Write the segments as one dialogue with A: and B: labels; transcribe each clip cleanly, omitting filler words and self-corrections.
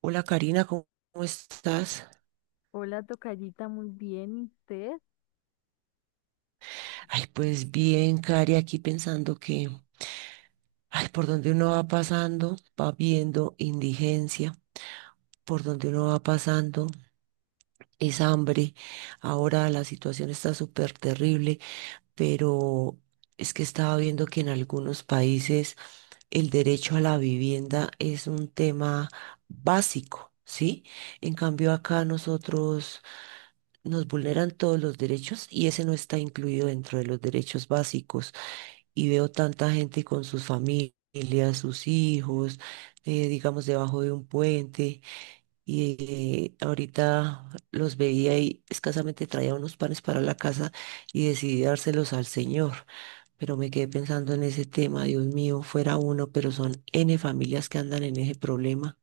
A: Hola, Karina, ¿cómo estás?
B: Hola, tocallita, muy bien, ¿y usted?
A: Ay, pues bien, Cari, aquí pensando, por donde uno va pasando, va viendo indigencia, por donde uno va pasando es hambre. Ahora la situación está súper terrible, pero es que estaba viendo que en algunos países el derecho a la vivienda es un tema básico, ¿sí? En cambio, acá nosotros nos vulneran todos los derechos y ese no está incluido dentro de los derechos básicos. Y veo tanta gente con sus familias, sus hijos, digamos, debajo de un puente. Y ahorita los veía y escasamente traía unos panes para la casa y decidí dárselos al Señor. Pero me quedé pensando en ese tema. Dios mío, fuera uno, pero son N familias que andan en ese problema.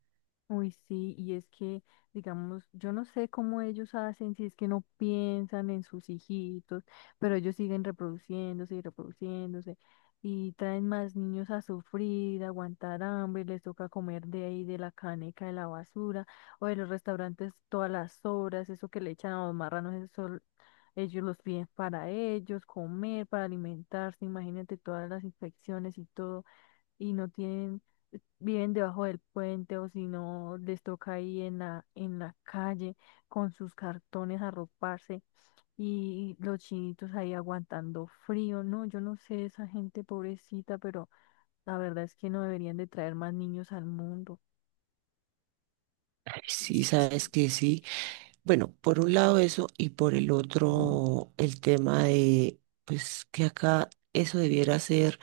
B: Uy, sí, y es que, digamos, yo no sé cómo ellos hacen, si es que no piensan en sus hijitos, pero ellos siguen reproduciéndose y reproduciéndose y traen más niños a sufrir, a aguantar hambre, les toca comer de ahí, de la caneca, de la basura o de los restaurantes todas las horas, eso que le echan a los marranos, ellos los piden para ellos, comer, para alimentarse, imagínate todas las infecciones y todo. Y no tienen, viven debajo del puente o si no les toca ahí en la calle con sus cartones arroparse y los chinitos ahí aguantando frío. No, yo no sé esa gente pobrecita, pero la verdad es que no deberían de traer más niños al mundo.
A: Ay, sí,
B: Sí, sí.
A: sabes que sí. Bueno, por un lado eso y por el otro el tema de, pues, que acá eso debiera ser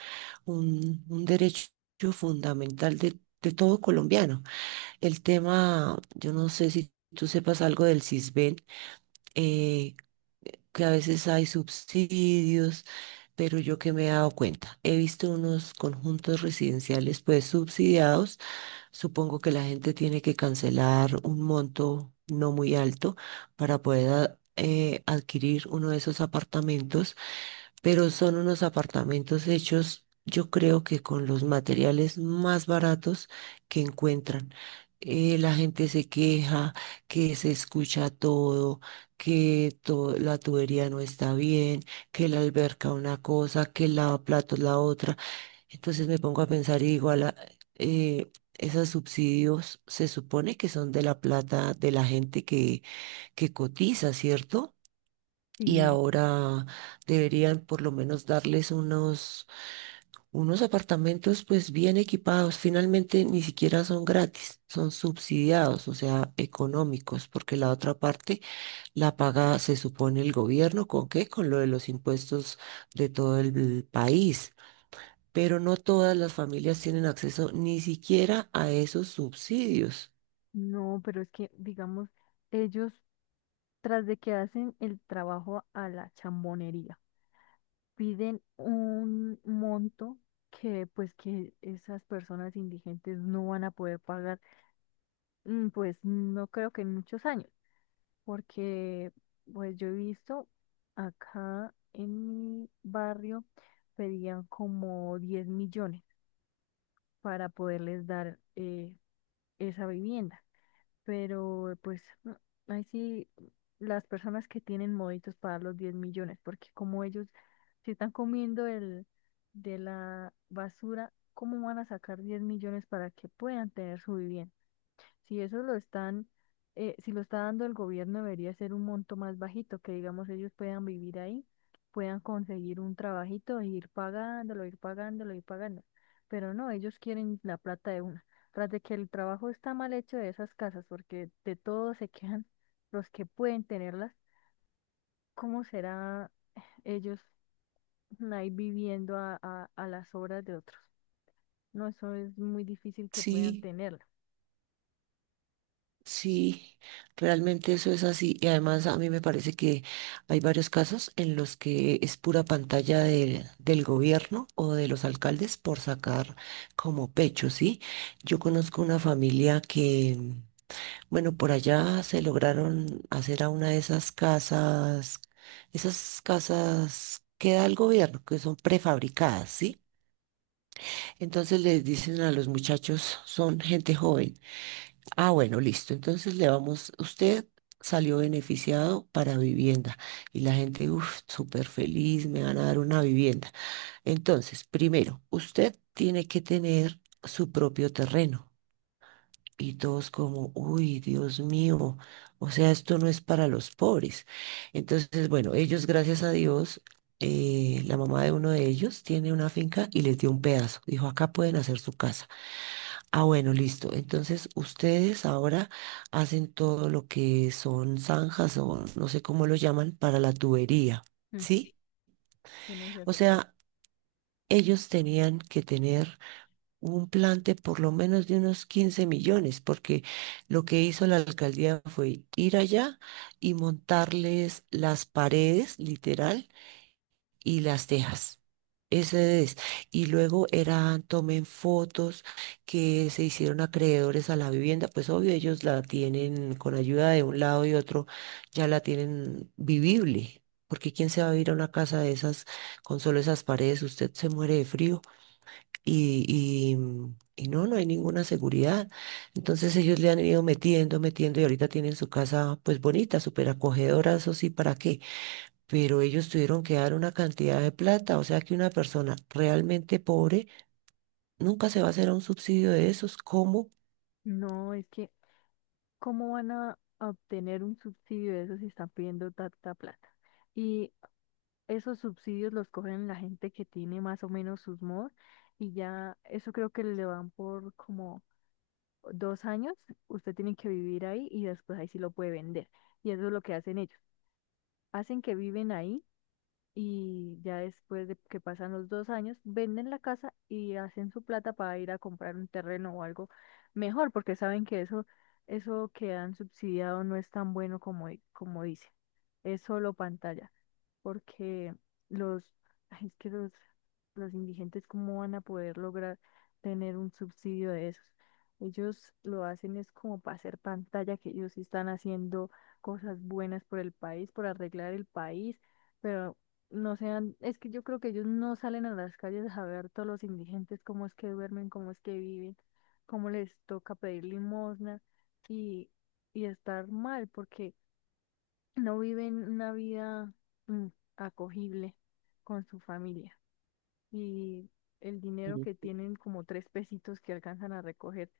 A: un derecho fundamental de todo colombiano. El tema, yo no sé si tú sepas algo del CISBEN, eh, que a veces hay subsidios, pero yo, que me he dado cuenta, he visto unos conjuntos residenciales pues subsidiados. Supongo que la gente tiene que cancelar un monto no muy alto para poder adquirir uno de esos apartamentos, pero son unos apartamentos hechos, yo creo, que con los materiales más baratos que encuentran. La gente se queja, que se escucha todo, la tubería no está bien, que la alberca una cosa, que el lavaplatos la otra. Entonces me pongo a pensar y digo, eh, esos subsidios se supone que son de la plata de la gente que cotiza, ¿cierto? Y
B: Sí,
A: ahora deberían por lo menos darles unos, unos apartamentos pues bien equipados. Finalmente ni siquiera son gratis, son subsidiados, o sea, económicos, porque la otra parte la paga, se supone, el gobierno. ¿Con qué? Con lo de los impuestos de todo el país, pero no todas las familias tienen acceso ni siquiera a esos subsidios.
B: no, pero es que, digamos, ellos, tras de que hacen el trabajo a la chambonería, piden un monto que, pues, que esas personas indigentes no van a poder pagar. Pues no creo que en muchos años, porque pues yo he visto acá en mi barrio pedían como 10 millones para poderles dar esa vivienda, pero pues ahí sí las personas que tienen moditos para los 10 millones, porque como ellos se están comiendo el de la basura, ¿cómo van a sacar 10 millones para que puedan tener su vivienda? Si eso lo están, si lo está dando el gobierno, debería ser un monto más bajito, que digamos ellos puedan vivir ahí, puedan conseguir un trabajito e ir pagándolo, ir pagándolo, ir pagando. Pero no, ellos quieren la plata de una. Tras de que el trabajo está mal hecho de esas casas, porque de todos se quedan los que pueden tenerlas, ¿cómo será ellos ahí viviendo a las obras de otros? No, eso es muy difícil que puedan
A: Sí,
B: tenerla. Sí.
A: sí, realmente eso es así. Y además, a mí me parece que hay varios casos en los que es pura pantalla del gobierno o de los alcaldes por sacar como pecho, ¿sí? Yo conozco una familia que, bueno, por allá se lograron hacer a una de esas casas que da el gobierno, que son prefabricadas, ¿sí? Entonces les dicen a los muchachos, son gente joven. Ah, bueno, listo. Entonces le vamos, usted salió beneficiado para vivienda. Y la gente, uff, súper feliz, me van a dar una vivienda. Entonces, primero, usted tiene que tener su propio terreno. Y todos como, uy, Dios mío, o sea, esto no es para los pobres. Entonces, bueno, ellos, gracias a Dios, la mamá de uno de ellos tiene una finca y les dio un pedazo. Dijo, acá pueden hacer su casa. Ah, bueno, listo. Entonces, ustedes ahora hacen todo lo que son zanjas, o no sé cómo lo llaman, para la tubería,
B: Mm,
A: ¿sí?
B: Tienen que
A: O
B: hacer todo.
A: sea, ellos tenían que tener un plante por lo menos de unos 15 millones, porque lo que hizo la alcaldía fue ir allá y montarles las paredes, literal, y las dejas. Ese es. Y luego eran, tomen fotos que se hicieron acreedores a la vivienda. Pues obvio, ellos la tienen con ayuda de un lado y otro, ya la tienen vivible. Porque quién se va a ir a una casa de esas con solo esas paredes, usted se muere de frío y, y no, no hay ninguna seguridad. Entonces ellos le han ido metiendo, metiendo, y ahorita tienen su casa pues bonita, súper acogedora, eso sí, ¿para qué? Pero ellos tuvieron que dar una cantidad de plata, o sea que una persona realmente pobre nunca se va a hacer a un subsidio de esos. ¿Cómo?
B: No, es que, ¿cómo van a obtener un subsidio de eso si están pidiendo tanta plata? Y esos subsidios los cogen la gente que tiene más o menos sus MOD y ya eso creo que le van por como 2 años, usted tiene que vivir ahí y después ahí sí lo puede vender. Y eso es lo que hacen ellos. Hacen que viven ahí y ya después de que pasan los 2 años, venden la casa y hacen su plata para ir a comprar un terreno o algo mejor, porque saben que eso que han subsidiado no es tan bueno como dice, es solo pantalla porque los, ay, es que los indigentes, ¿cómo van a poder lograr tener un subsidio de esos? Ellos lo hacen es como para hacer pantalla, que ellos sí están haciendo cosas buenas por el país, por arreglar el país, pero no sean, es que yo creo que ellos no salen a las calles a ver todos los indigentes, cómo es que duermen, cómo es que viven, cómo les toca pedir limosna y, y estar mal, porque no viven una vida mm, acogible con su familia y el dinero que
A: Ujú.
B: tienen, como tres pesitos que alcanzan a recoger,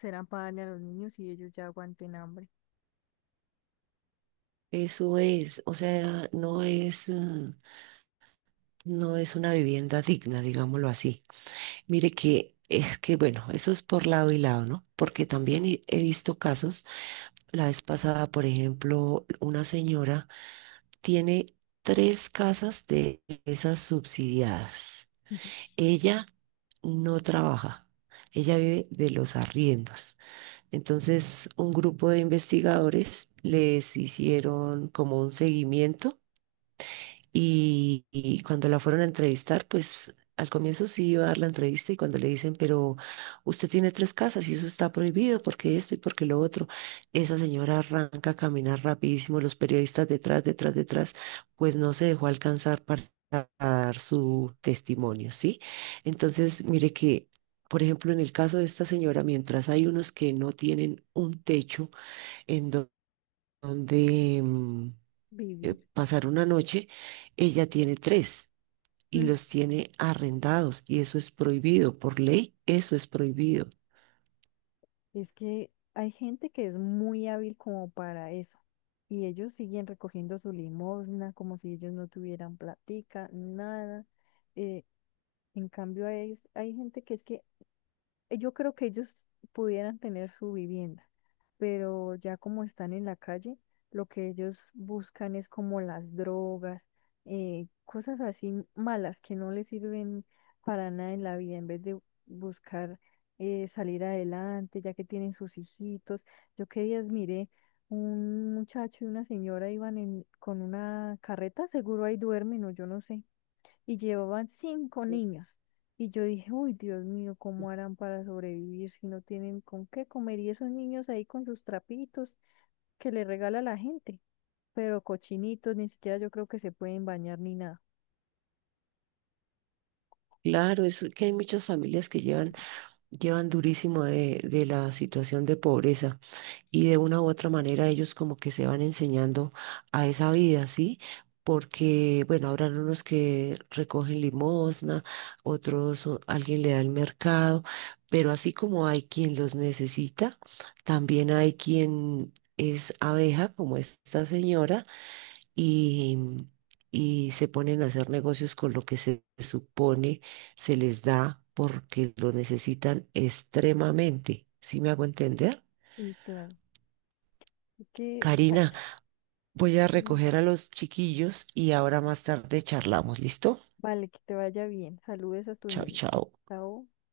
B: serán para darle a los niños y ellos ya aguanten hambre.
A: Eso es, o sea, no es, mm, no es una vivienda digna, digámoslo así. Mire que es que, bueno, eso es por lado y lado, ¿no? Porque también he visto casos. La vez pasada, por ejemplo, una señora tiene tres casas de esas subsidiadas. Ella no trabaja, ella vive de los arriendos. Entonces, un grupo de investigadores les hicieron como un seguimiento y cuando la fueron a entrevistar, pues al comienzo sí iba a dar la entrevista, y cuando le dicen, pero usted tiene tres casas y eso está prohibido porque esto y porque lo otro, esa señora arranca a caminar rapidísimo, los periodistas detrás, detrás, detrás, pues no se dejó alcanzar para dar su testimonio, ¿sí? Entonces, mire que... Por ejemplo, en el caso de esta señora, mientras hay unos que no tienen un techo en do- donde mm,
B: Vivir.
A: pasar una noche, ella tiene tres y
B: Mm,
A: los tiene arrendados, y eso es prohibido por ley, eso es prohibido.
B: Es que hay gente que es muy hábil como para eso y ellos siguen recogiendo su limosna como si ellos no tuvieran platica, nada. Eh, en cambio, hay gente que es que yo creo que ellos pudieran tener su vivienda pero ya como están en la calle, lo que ellos buscan es como las drogas, cosas así malas que no les sirven para nada en la vida, en vez de buscar salir adelante, ya que tienen sus hijitos. Yo qué días miré, un muchacho y una señora iban con una carreta, seguro ahí duermen o yo no sé y llevaban 5 niños. Y yo dije, uy, Dios mío, ¿cómo harán para sobrevivir si no tienen con qué comer? Y esos niños ahí con sus trapitos que le regala la gente, pero cochinitos, ni siquiera yo creo que se pueden bañar ni nada.
A: Claro, es que hay muchas familias que llevan, llevan durísimo de la situación de pobreza, y de una u otra manera ellos como que se van enseñando a esa vida, ¿sí? Porque, bueno, habrán unos que recogen limosna, otros alguien le da el mercado, pero así como hay quien los necesita, también hay quien es abeja, como esta señora, y, y se ponen a hacer negocios con lo que se supone se les da porque lo necesitan extremadamente. ¿Sí me hago entender?
B: Y claro, es que, bueno,
A: Karina, voy a
B: mm,
A: recoger a los chiquillos y ahora más tarde charlamos, ¿listo?
B: vale, que te vaya bien. Saludes a tus
A: Chao,
B: niños.
A: chao.
B: Chao.